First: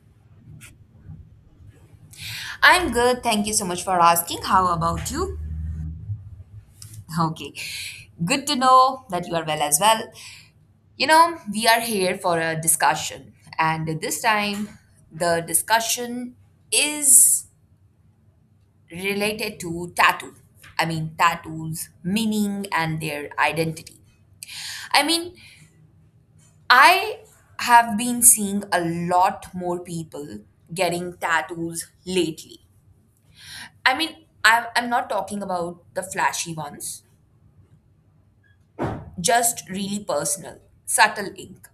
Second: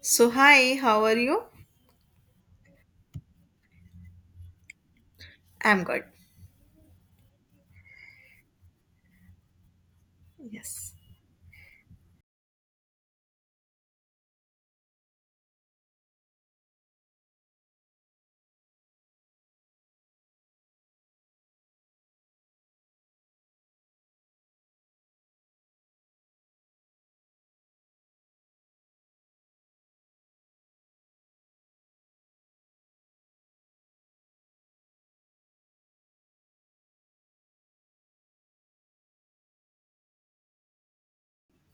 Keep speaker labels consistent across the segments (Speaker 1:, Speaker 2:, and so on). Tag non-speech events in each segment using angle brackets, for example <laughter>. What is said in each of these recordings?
Speaker 1: So, hi, how are you?
Speaker 2: I'm good. Thank you so much for asking. How about you? <laughs>
Speaker 1: I'm good.
Speaker 2: Okay. Good to know that you are well as well.
Speaker 1: Yes.
Speaker 2: You know, we are here for a discussion, and this time the discussion is related to tattoo. Tattoos, meaning, and their identity. I mean, I have been seeing a lot more people getting tattoos lately. I mean, I'm not talking about the flashy ones, just really personal, subtle ink.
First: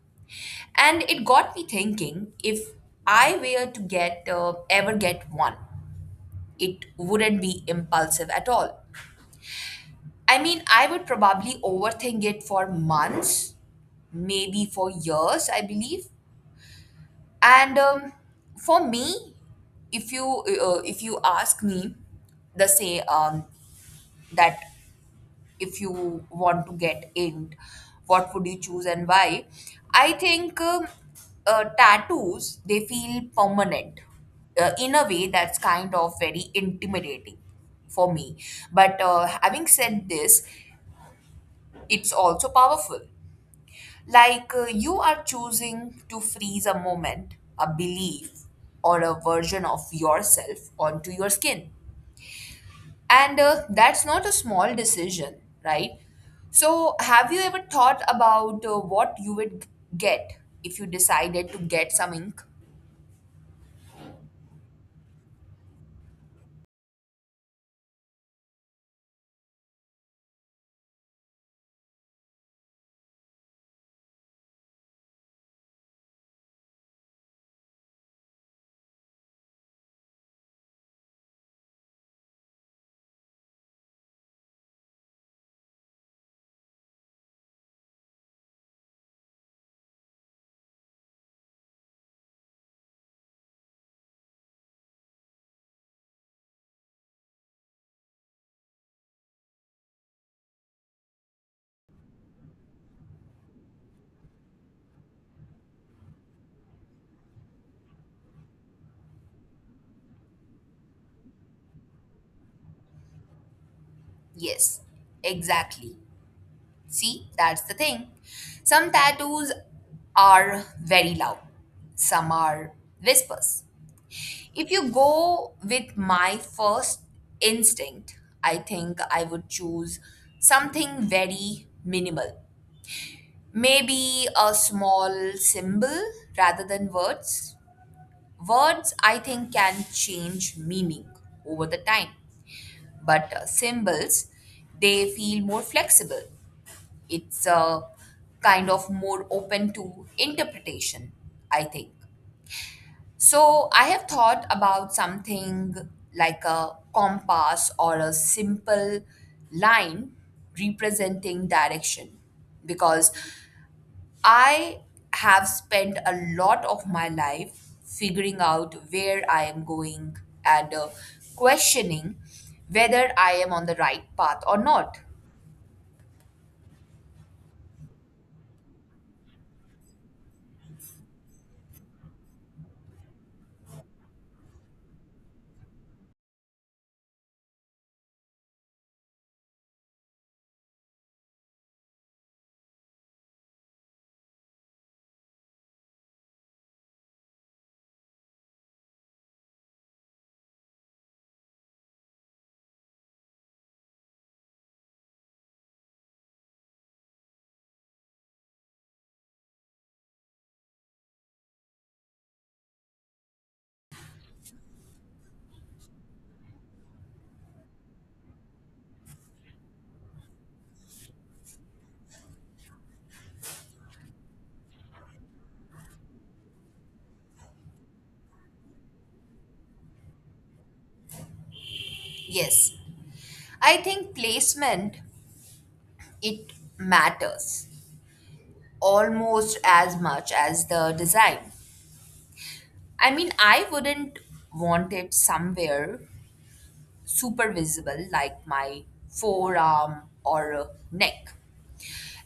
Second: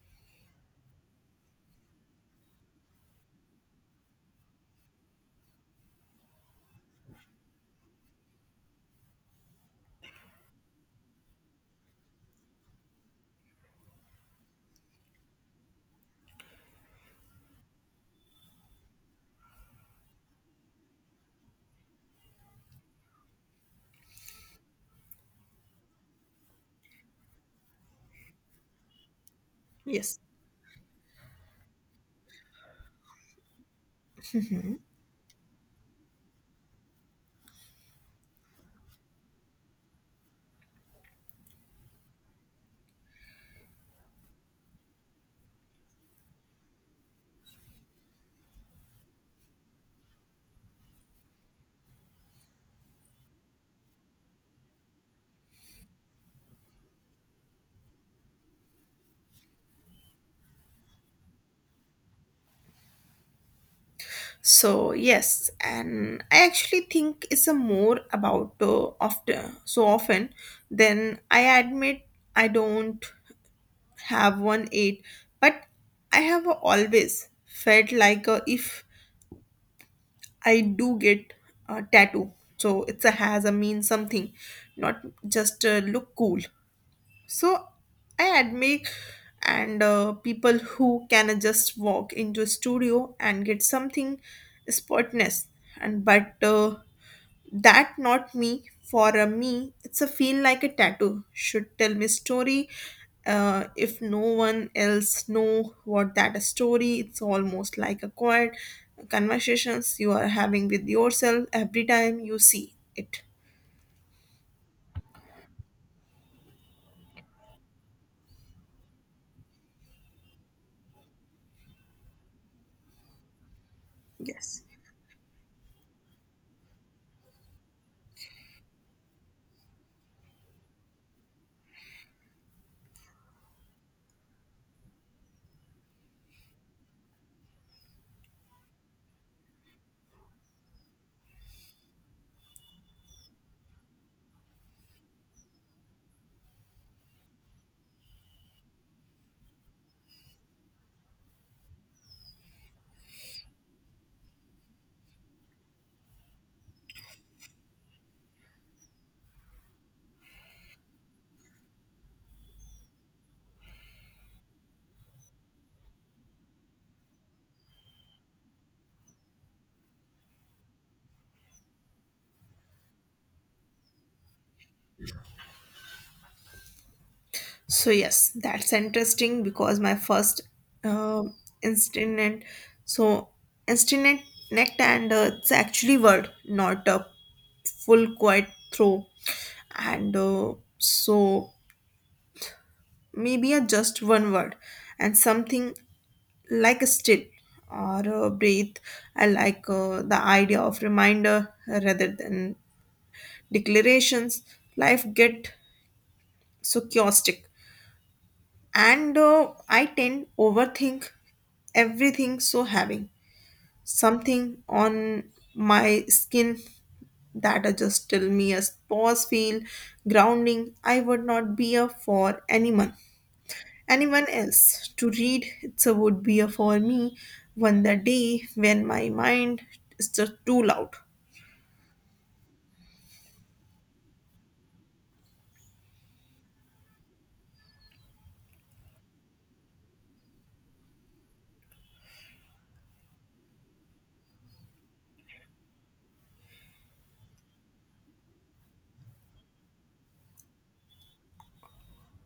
Speaker 2: And it got me thinking, if I were to get ever get one, it wouldn't be impulsive at all. I mean, I would probably overthink it for months, maybe for years, I believe. And For me, if you if you ask me, the say that if you want to get inked, what would you choose and why? i
Speaker 1: Yes.
Speaker 2: think um, uh, tattoos, they feel permanent, in a way that's kind of very intimidating for me. But, having said this, it's also powerful. Like, you are choosing to freeze a moment, a belief, or a version of yourself onto your skin, and that's not a small decision, right? So, have you ever thought about what you would get if you decided to get some ink?
Speaker 1: So, yes, and I actually think it's a more about often so often than I admit. I don't have one eight, but I have always felt like if I do get a tattoo, so it's a has a mean something, not just look cool. So I admire and people who can just walk into a studio and get something spotless. And but that not me. For me, it's a feel like a tattoo should tell me story. If no one else know what that story, it's almost like a quiet conversations you are having with yourself every time you see it.
Speaker 2: Yes, exactly. See, that's the thing. Some tattoos are very loud, some are whispers.
Speaker 1: Yes.
Speaker 2: If you go with my first instinct, I think I would choose something very minimal. Maybe a small symbol rather than words. Words, I think, can change meaning over the time, but, symbols, they feel more flexible. It's kind of more open to interpretation, I think. So, I have thought about something like a compass or a simple line representing direction, because I have spent a lot of my life figuring out where I am going, and questioning whether I am on the right path or not.
Speaker 1: So yes, that's interesting because my first uh, instinct, so instinct necked, and it's actually word not a full quiet throw, and so maybe a just one word and something like a still or breathe. I like the idea of reminder rather than declarations. Life get so chaotic, and I tend overthink everything, so having something on my skin that are just tell me a pause feel grounding. I would not be a for anyone else to read, it's a would be a for me one the day when my mind is just too loud.
Speaker 2: Yes, I think placement, it matters almost as much as the design. I mean, I wouldn't want it somewhere super visible, like my forearm or, neck.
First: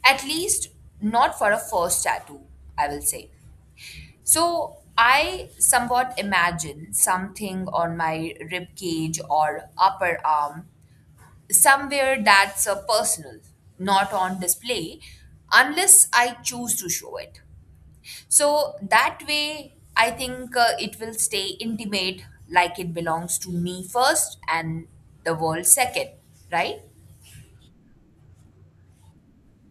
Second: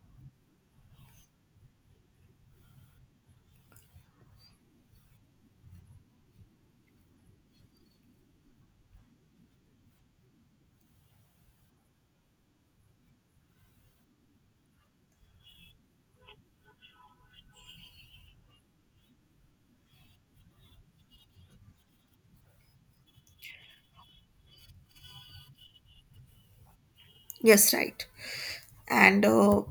Speaker 2: At least not for a first tattoo, I will say. So I somewhat imagine something on my rib cage or upper arm, somewhere that's personal, not on display, unless I choose to show it. So that way, I think it will stay intimate, like it belongs to me first and the world second, right?
Speaker 1: Yes, right, and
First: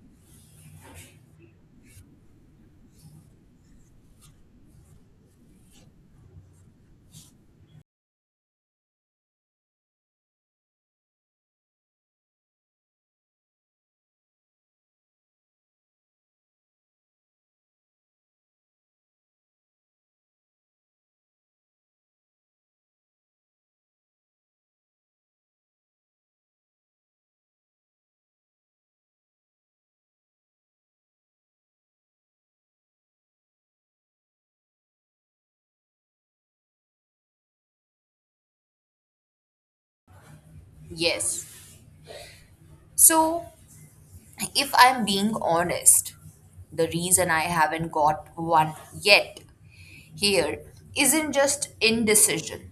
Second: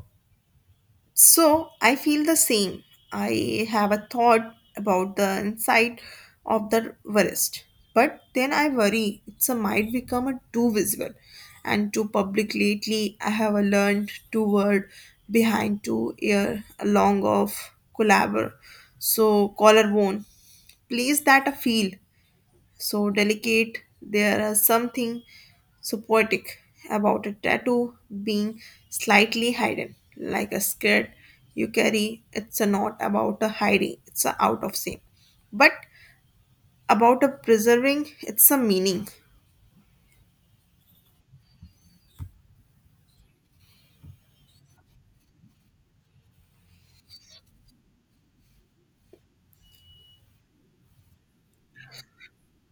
Speaker 1: so I feel the same. I have a thought about the inside of the wrist, but then I worry it's a might become a too visible and too public. Lately, I have a learned two word behind two ear along of collabor, so collarbone. Place that a feel so delicate. There are something so poetic about a tattoo being slightly hidden, like a skirt you carry. It's a not about a hiding, it's a out of shame, but about a preserving, it's a meaning.
Speaker 2: Yes. So, if I'm being honest, the reason I haven't got one yet here isn't just indecision.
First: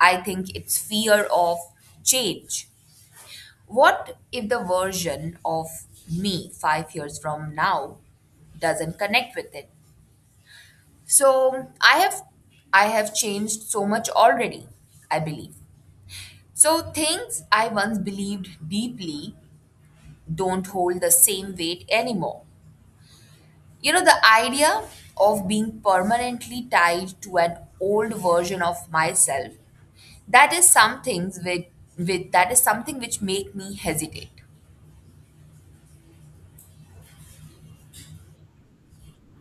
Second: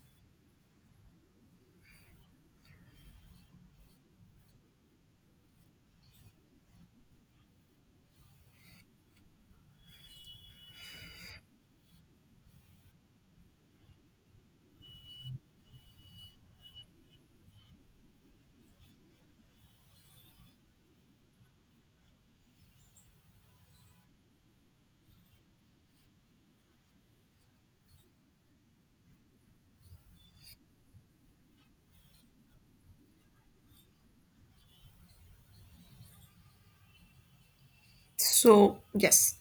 Speaker 2: I think it's fear of change. What if the version of me 5 years from now doesn't connect with it? So I have changed so much already, I believe. So things I once believed deeply don't hold the same weight anymore. You know, the idea of being permanently tied to an old version of myself, that is something with, that is something which make me hesitate.
Speaker 1: So, yes.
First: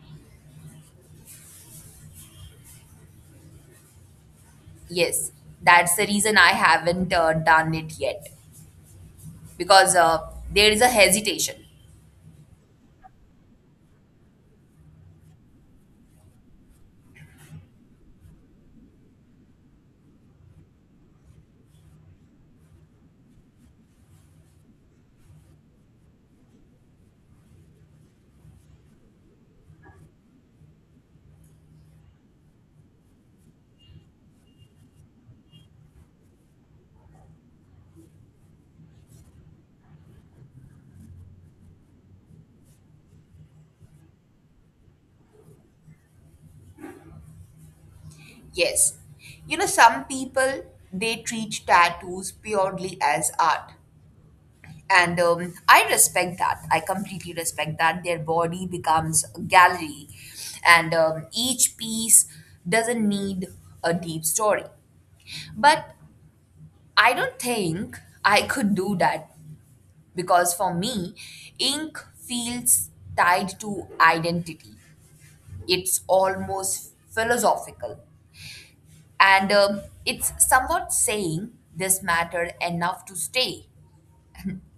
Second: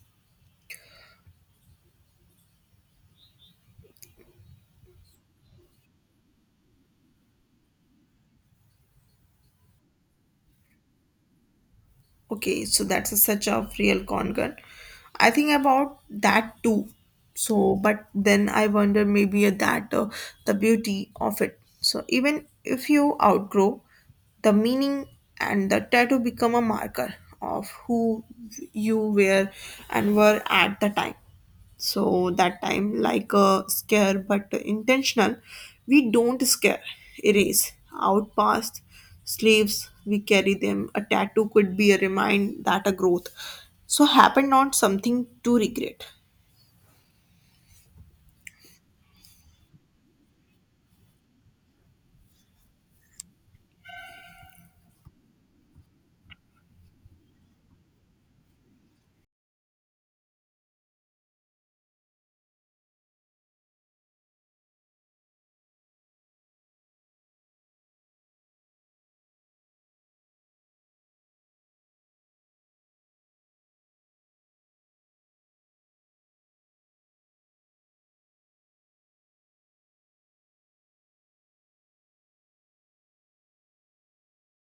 Speaker 2: Yes, that's the reason I haven't done it yet, because, there is a hesitation.
Speaker 1: Okay, so that's a, such a real con gun. I think about that too. So, but then I wonder maybe that the beauty of it. So even if you outgrow the meaning, and the tattoo become a marker of who you were and were at the time, so that time like a scare but intentional, we don't scare erase out past sleeves, we carry them. A tattoo could be a remind that a growth so happen, not something to regret.
Speaker 2: Yes. You know, some people, they treat tattoos purely as art. And I respect that. I completely respect that. Their body becomes a gallery, and each piece doesn't need a deep story. But I don't think I could do that, because for me, ink feels tied to identity. It's almost philosophical. And it's somewhat saying this mattered enough to stay.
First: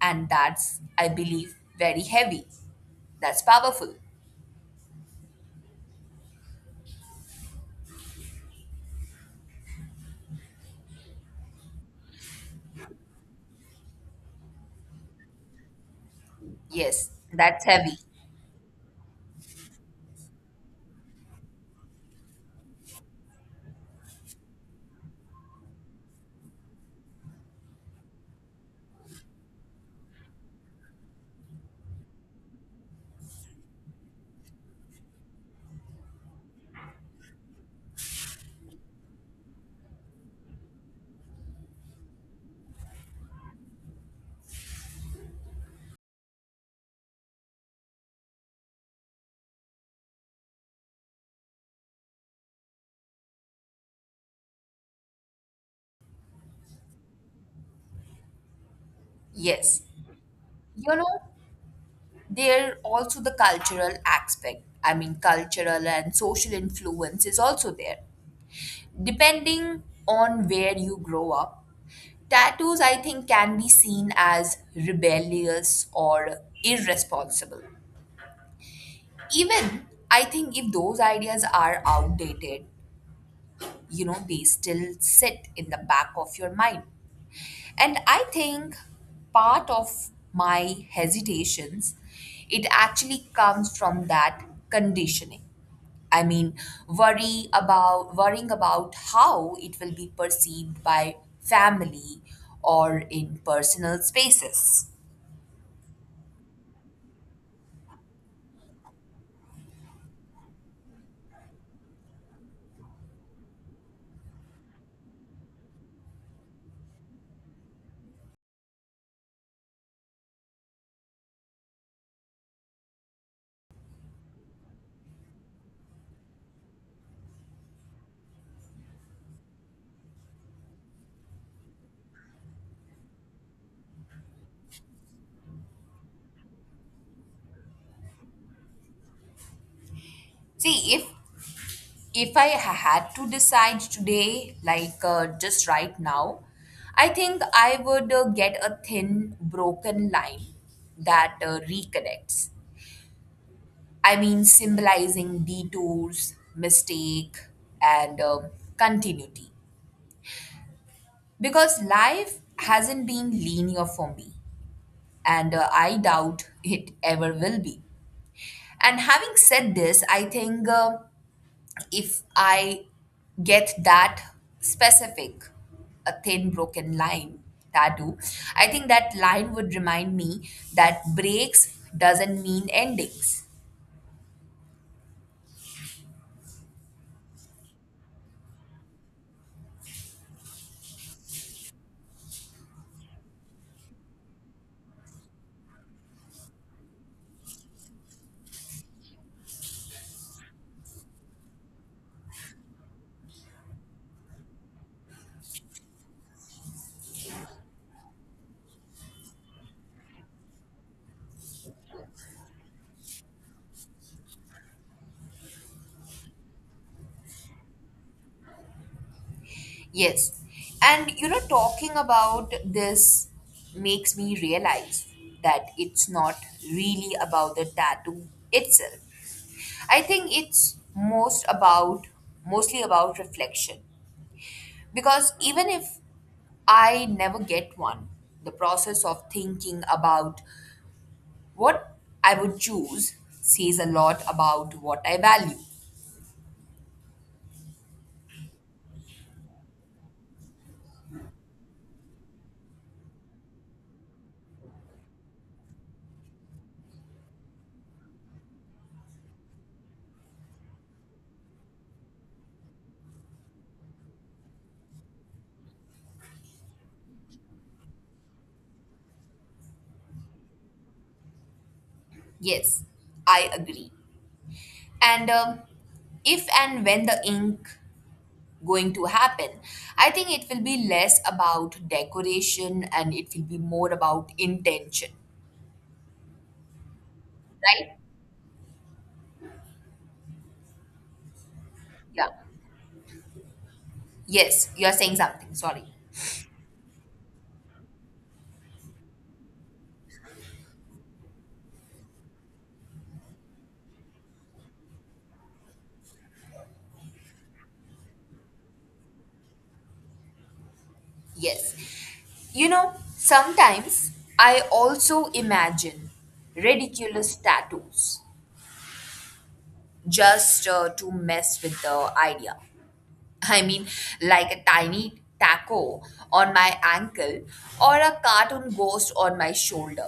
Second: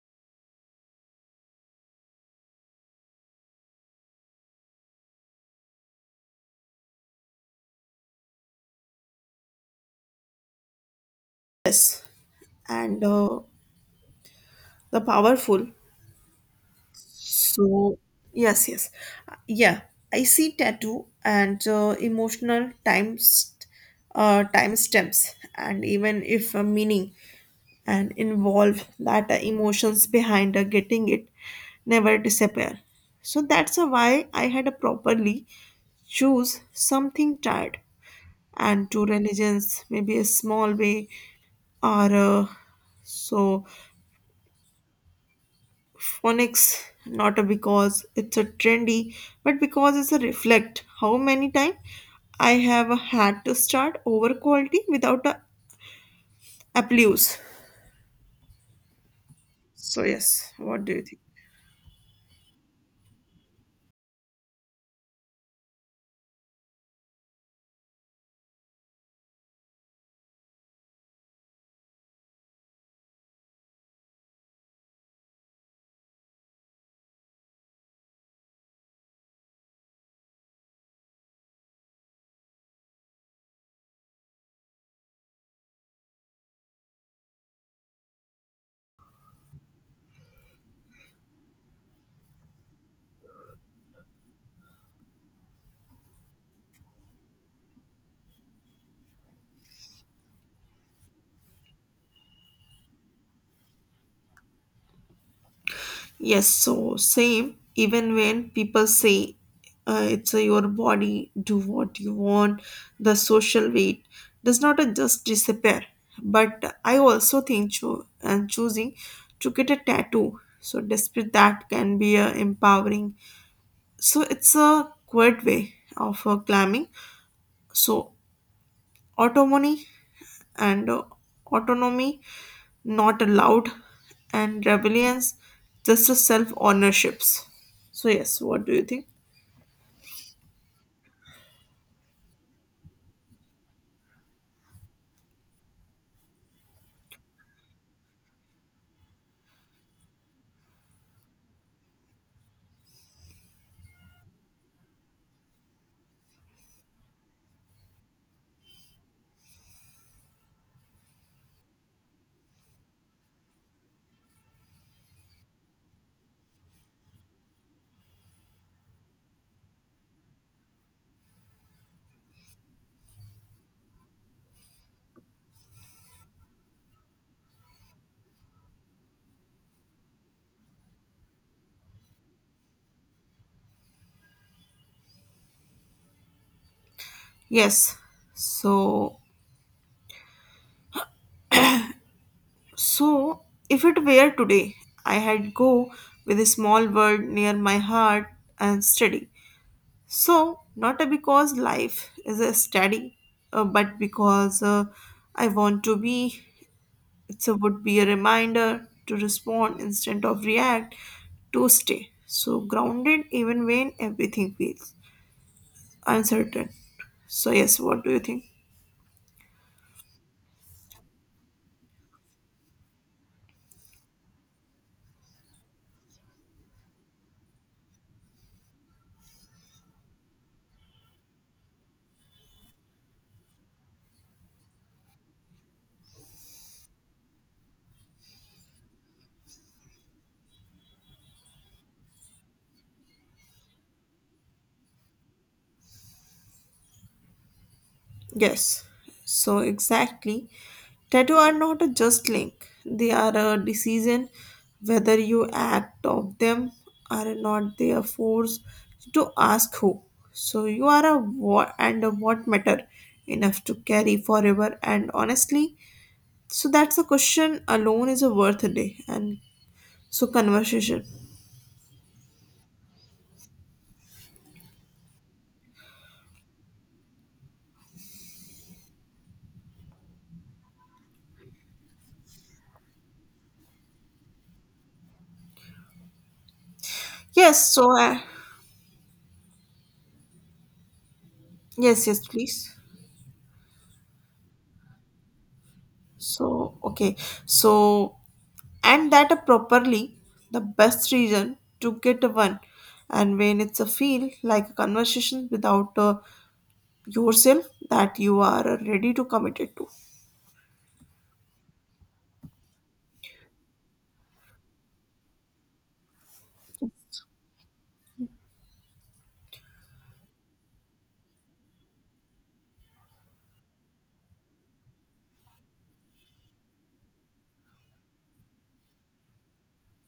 Speaker 2: And that's, I believe, very heavy. That's powerful.
Speaker 1: Yes, and the powerful.
Speaker 2: Yes, that's heavy.
Speaker 1: So yes, yes. Yeah, I see tattoo and emotional times, time stamps, and even if a meaning and involve that, the emotions behind the getting it never disappear. So that's a why I had a properly choose something tired and to religions, maybe a small way, or so phonics, not a because it's a trendy, but because it's a reflect how many time I have had to start over quality without a applause.
Speaker 2: Yes.
Speaker 1: So yes, what do
Speaker 2: You
Speaker 1: you
Speaker 2: know,
Speaker 1: think?
Speaker 2: there also the cultural aspect. I mean, cultural and social influence is also there. Depending on where you grow up, tattoos, I think, can be seen as rebellious or irresponsible. Even I think if those ideas are outdated, you know, they still sit in the back of your mind. And I think part of my hesitations, it actually comes from that conditioning. I mean, worrying about how it will be perceived by family or in personal spaces.
Speaker 1: Yes, so same. Even when people say it's your body, do what you want, the social weight does not just disappear. But I also think cho- and choosing to get a tattoo, so despite that, can be empowering. So it's a quiet way of climbing. So autonomy and autonomy not allowed, and rebellions just as self ownerships. So yes, what do you think?
Speaker 2: See, if I had to decide today, like, just right now, I think I would get a thin, broken line that reconnects. I mean, symbolizing detours, mistake, and continuity. Because life hasn't been linear for me, and I doubt it ever will be. And having said this, I think. If I get that specific, a thin broken line tattoo, I think that line would remind me that breaks doesn't mean endings.
Speaker 1: Yes. So so if it were today, I had go with a small world near my heart and study. So not because life is a study, but because I want to be. It's a would be a reminder to respond instead of react, to stay so grounded even when everything fails. Uncertain. So, yes, what do you think?
Speaker 2: Yes. And you know, talking about this makes me realize that it's not really about the tattoo itself. I think it's most about mostly about reflection. Because even if I never get one, the process of thinking about what I would choose says a lot about what I value.
Speaker 1: Yes, so exactly. Tattoo are not a just link, they are a decision whether you act of them or not. They are forced to ask who. So, you are a what and a what matter enough to carry forever. And honestly, so that's a question alone is a worth a day. And so, conversation.
Speaker 2: Yes, I agree. And if and when the ink going to happen, I think it will be less about decoration and it will be more about intention,
Speaker 1: Yes, so,
Speaker 2: right?
Speaker 1: yes, yes,
Speaker 2: Yeah.
Speaker 1: please.
Speaker 2: Yes, you are saying something. Sorry.
Speaker 1: So, okay, so, and that are properly the best reason to get one, and when it's a feel like a conversation without yourself that you are ready to commit it to.
Speaker 2: Yes. You know, sometimes I also imagine ridiculous tattoos just to mess with the idea. <laughs> I mean, like a tiny taco on my ankle or a cartoon ghost on my shoulder.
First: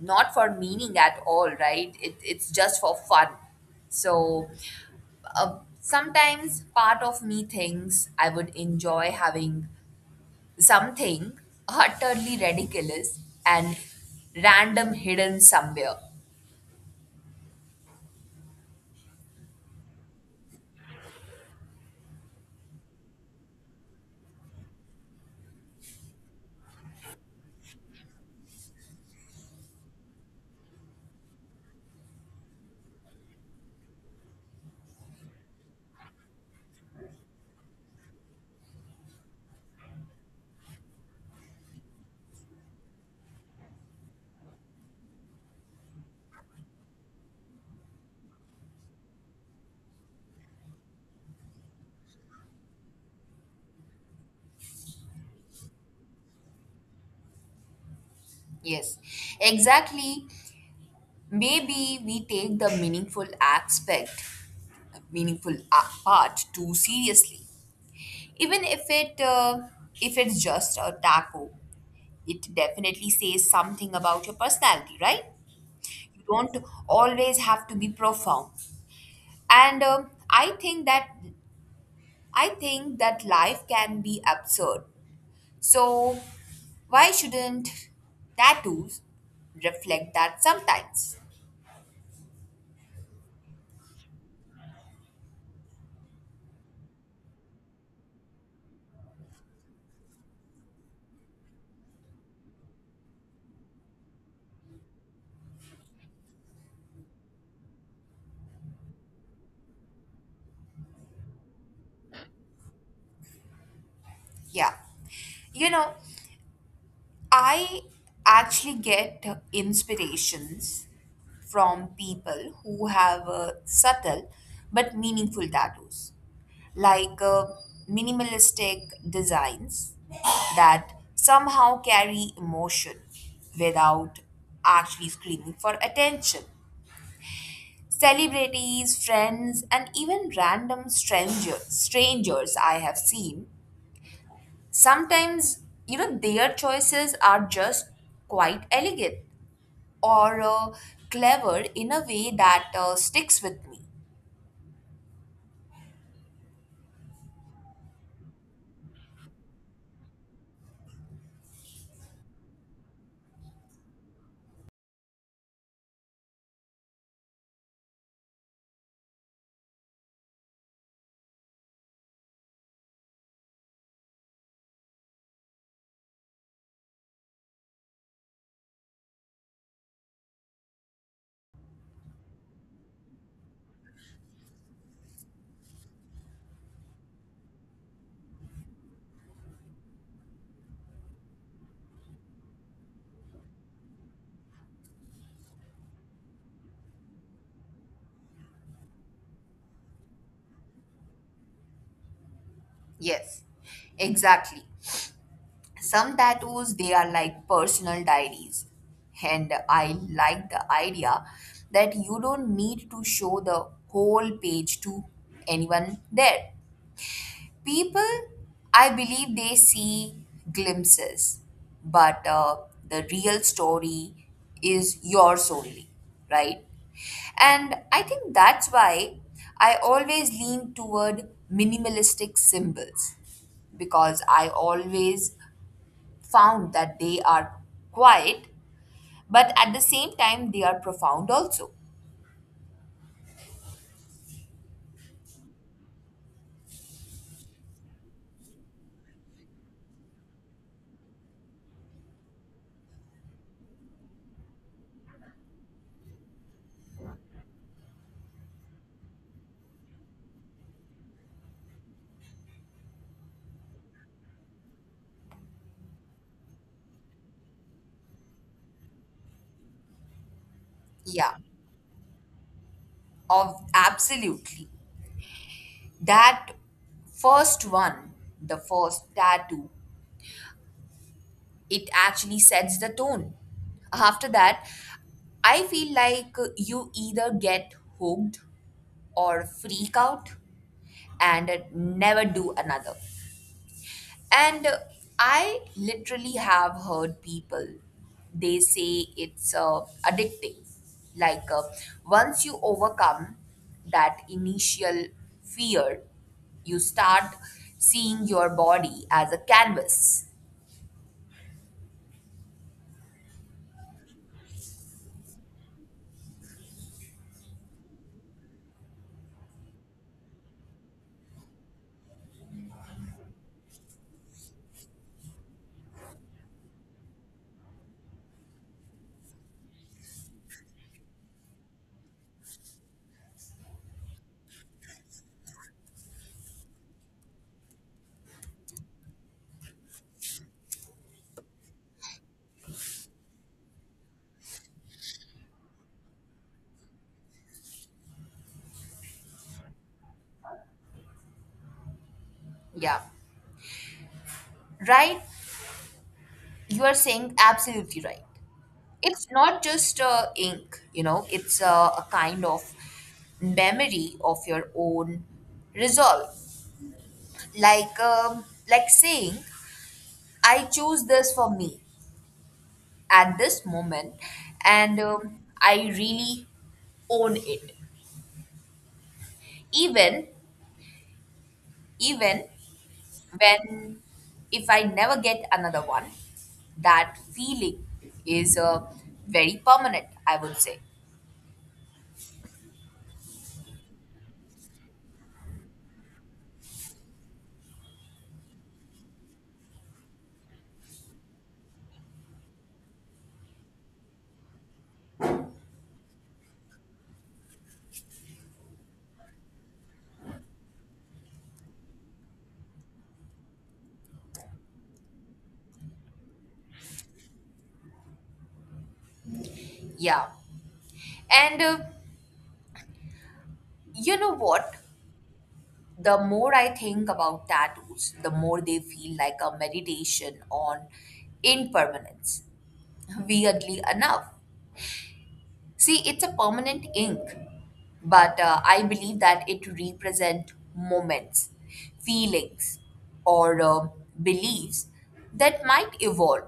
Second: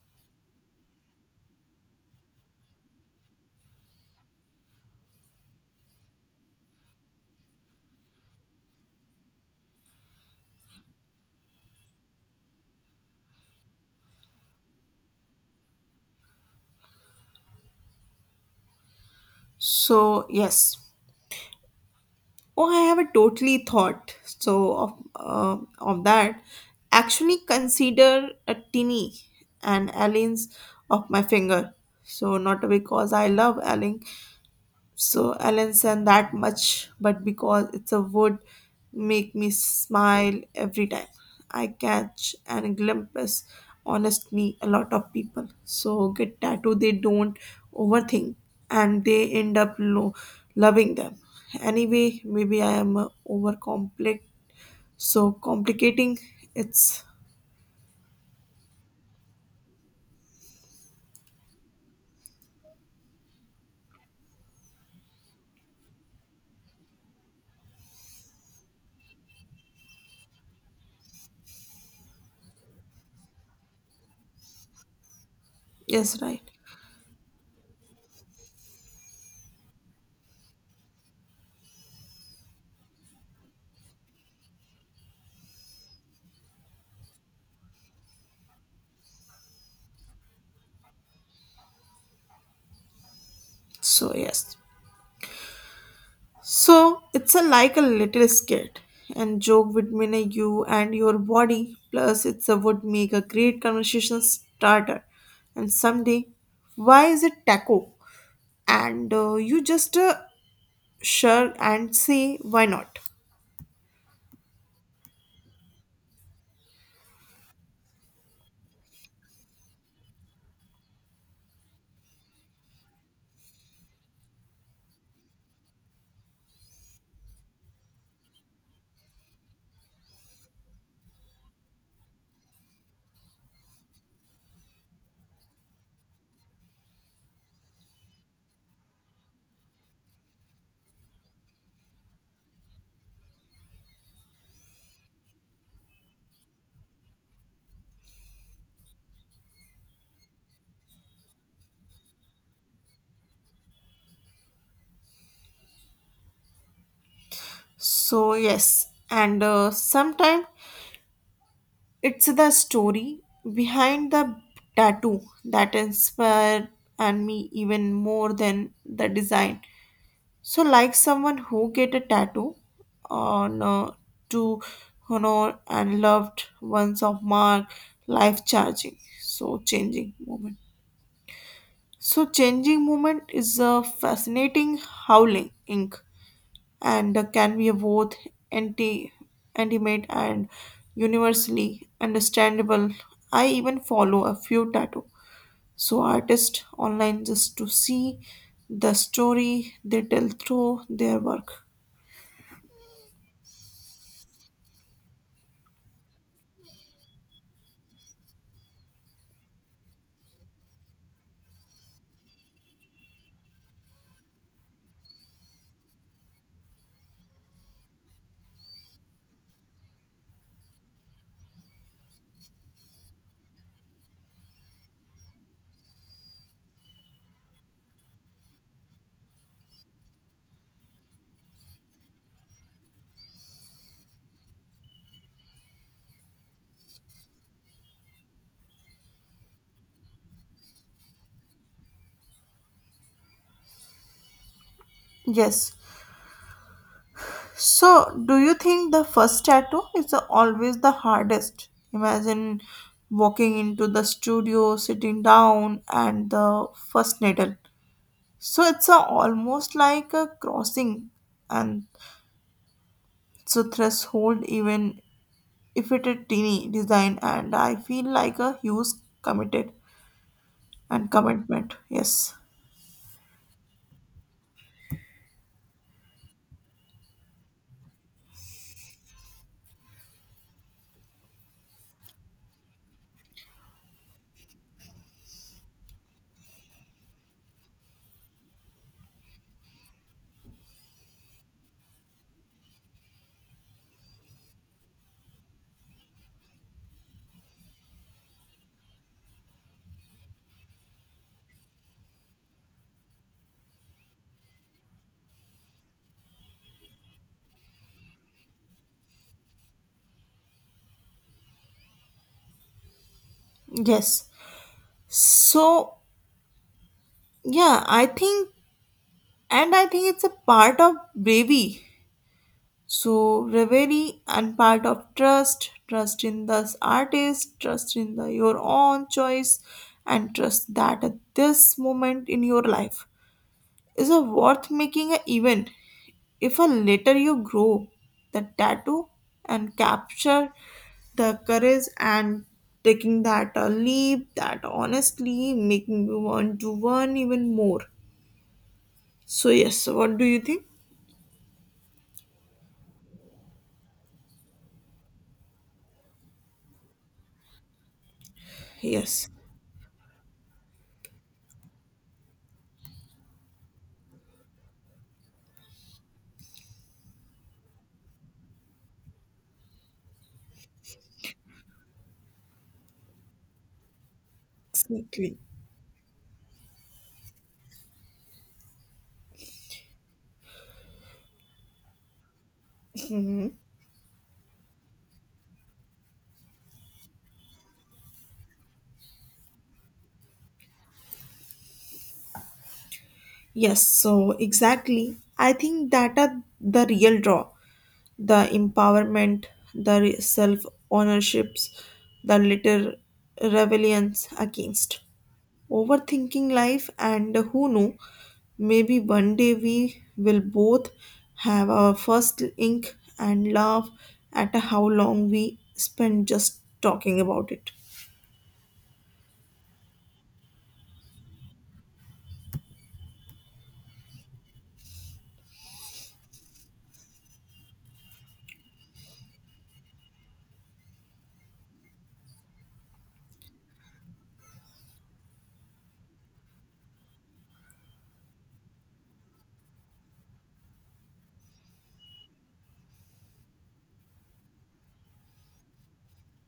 Speaker 2: Not for meaning at all, right? It's just for fun. So, uh, sometimes part of me thinks I would enjoy having something utterly ridiculous and random hidden somewhere.
Speaker 1: So yes, oh I have a totally thought so of of that. Actually consider a tinny an aliens of my finger, so not because I love alien, so Allen's and that much, but because it's a wood, make me smile every time. I catch and glimpse. Honestly, a lot of people, so get tattoo, they don't overthink, and they end up loving them. Anyway, maybe I am over complex, so complicating. It's
Speaker 2: Yes, exactly. Maybe we take the meaningful aspect, part too seriously. Even if it if it's just a taco, it definitely says something about your personality, right?
Speaker 1: yes,
Speaker 2: You
Speaker 1: right.
Speaker 2: don't always have to be profound, and I think that life can be absurd. So, why shouldn't tattoos reflect that sometimes?
Speaker 1: So yes. So it's a, like a little skit and joke between a you and your body. Plus, it's a would make a great conversation starter. And someday, why is it taco? And you just share and say why not.
Speaker 2: Yeah. You know, I actually get inspirations from people who have subtle but meaningful tattoos, like, minimalistic designs that somehow carry emotion without actually screaming for attention. Celebrities, friends, and even strangers I have seen, sometimes, you know, their choices are just quite elegant or, clever in a way that sticks with me.
Speaker 1: So yes, and sometimes it's the story behind the tattoo that inspired and me even more than the design. So, like someone who get a tattoo on to honor and loved ones of mark life charging. So changing moment. So changing moment is a fascinating howling ink and can be both anti intimate and universally understandable. I even follow a few tattoo so artists online just to see the story they tell through their work.
Speaker 2: Yes, exactly. Some tattoos, they are like personal diaries. And I like the idea that you don't need to show the whole page to anyone there. People, I believe they see glimpses, but, the real story is yours only, right? And I think that's why I always lean toward minimalistic symbols, because I always found that they are quiet, but at the same time, they are profound also.
Speaker 1: Yes. So, do you think the first tattoo is always the hardest? Imagine walking into the studio, sitting down, and the first needle. So, it's a, almost like a crossing and so threshold, even if it a teeny design. And I feel like a huge committed and
Speaker 2: Yeah,
Speaker 1: commitment. Yes.
Speaker 2: of absolutely. That first one, the first tattoo, it actually sets the tone. After that, I feel like you either get hooked or freak out and never do another. And I literally have heard people, they say it's, addicting. Like, once you overcome that initial fear, you start seeing your body as a canvas.
Speaker 1: Yes. So, yeah, I think, and I think it's a part of bravery, so reverie and part of trust, trust in the artist, trust in the your own choice, and trust that at this moment in your life is a worth making an event. If a later you grow the tattoo and capture the courage and taking that a leap, that honestly making you want to learn even more. So yes, what do you think?
Speaker 2: Yeah. Right. You are saying absolutely right. It's
Speaker 1: Yes,
Speaker 2: not just ink, you know, it's a kind of memory of your own resolve. Like, um, like saying, I choose this for me at this moment, and
Speaker 1: exactly.
Speaker 2: um, I really own it. Even, even
Speaker 1: Mhm.
Speaker 2: when, if I never get another one, that feeling is very permanent, I would say.
Speaker 1: Yes, so exactly. I think that are the real draw, the empowerment, the self ownerships, the little rebellions against overthinking life, and who know, maybe one day we will both have our first ink and laugh at how long we spend just talking about it.
Speaker 2: Yeah. And You know what? The more I think about tattoos, the more they feel like a meditation on impermanence. Weirdly enough. See, it's a permanent ink, but, I believe that it represents moments, feelings, or, beliefs that might evolve.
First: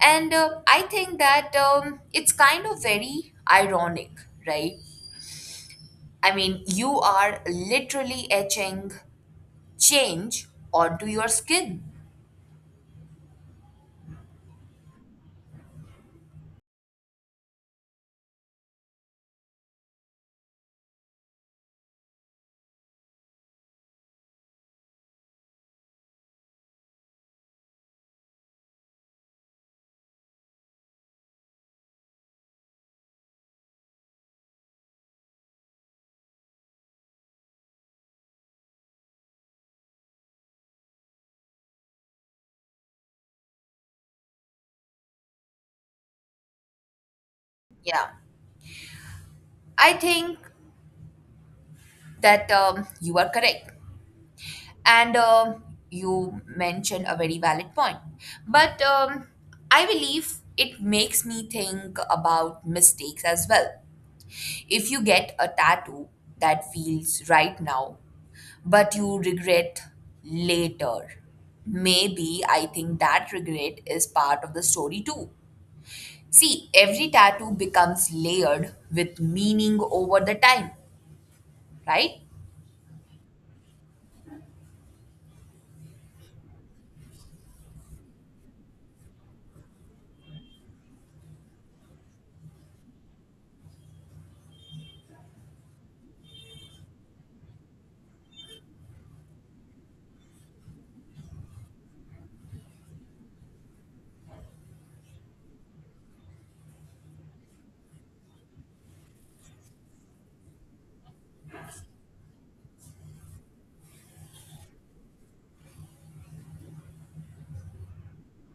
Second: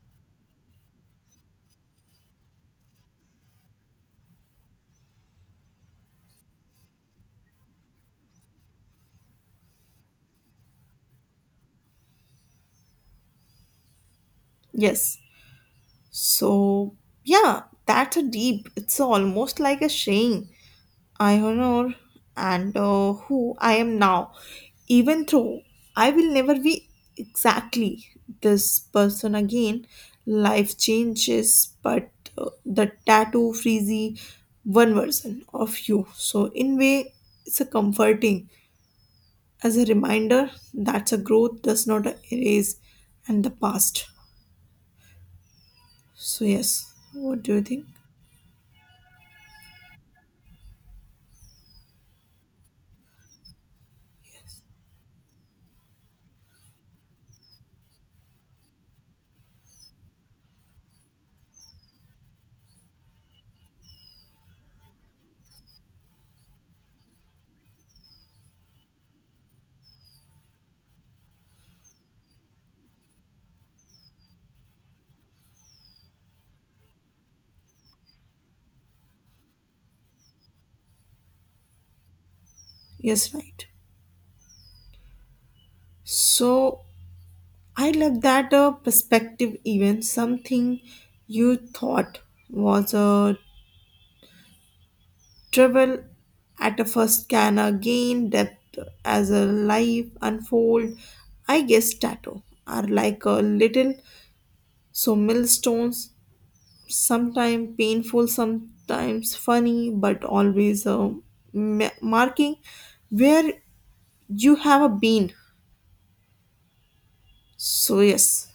Speaker 2: And I think that it's kind of very ironic, right? I mean, you are literally etching change onto your skin.
Speaker 1: Yes. So, yeah, that's a deep. It's almost like a saying I and who I am now, even though I will never be exactly this person again. Life changes, but the tattoo freezy one version of you. So in way, it's a comforting as a reminder that a growth does not erase and the past. So yes, what do you think?
Speaker 2: Yeah, I think that you are correct. And you mentioned a very valid point. But, I believe it makes me think about mistakes as well. If you get a tattoo that feels right now, but you regret later, maybe I think that regret is part of the story too. See, every tattoo becomes layered with meaning over the time, right?
Speaker 1: Yes, right. So I love that perspective, even something you thought was a trivial at a first can gain depth as a life unfold. I guess tattoo are like a little so millstones, sometimes painful, sometimes funny, but always marking where you have a been. So yes,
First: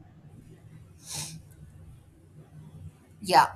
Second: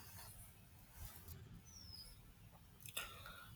Speaker 2: Yeah.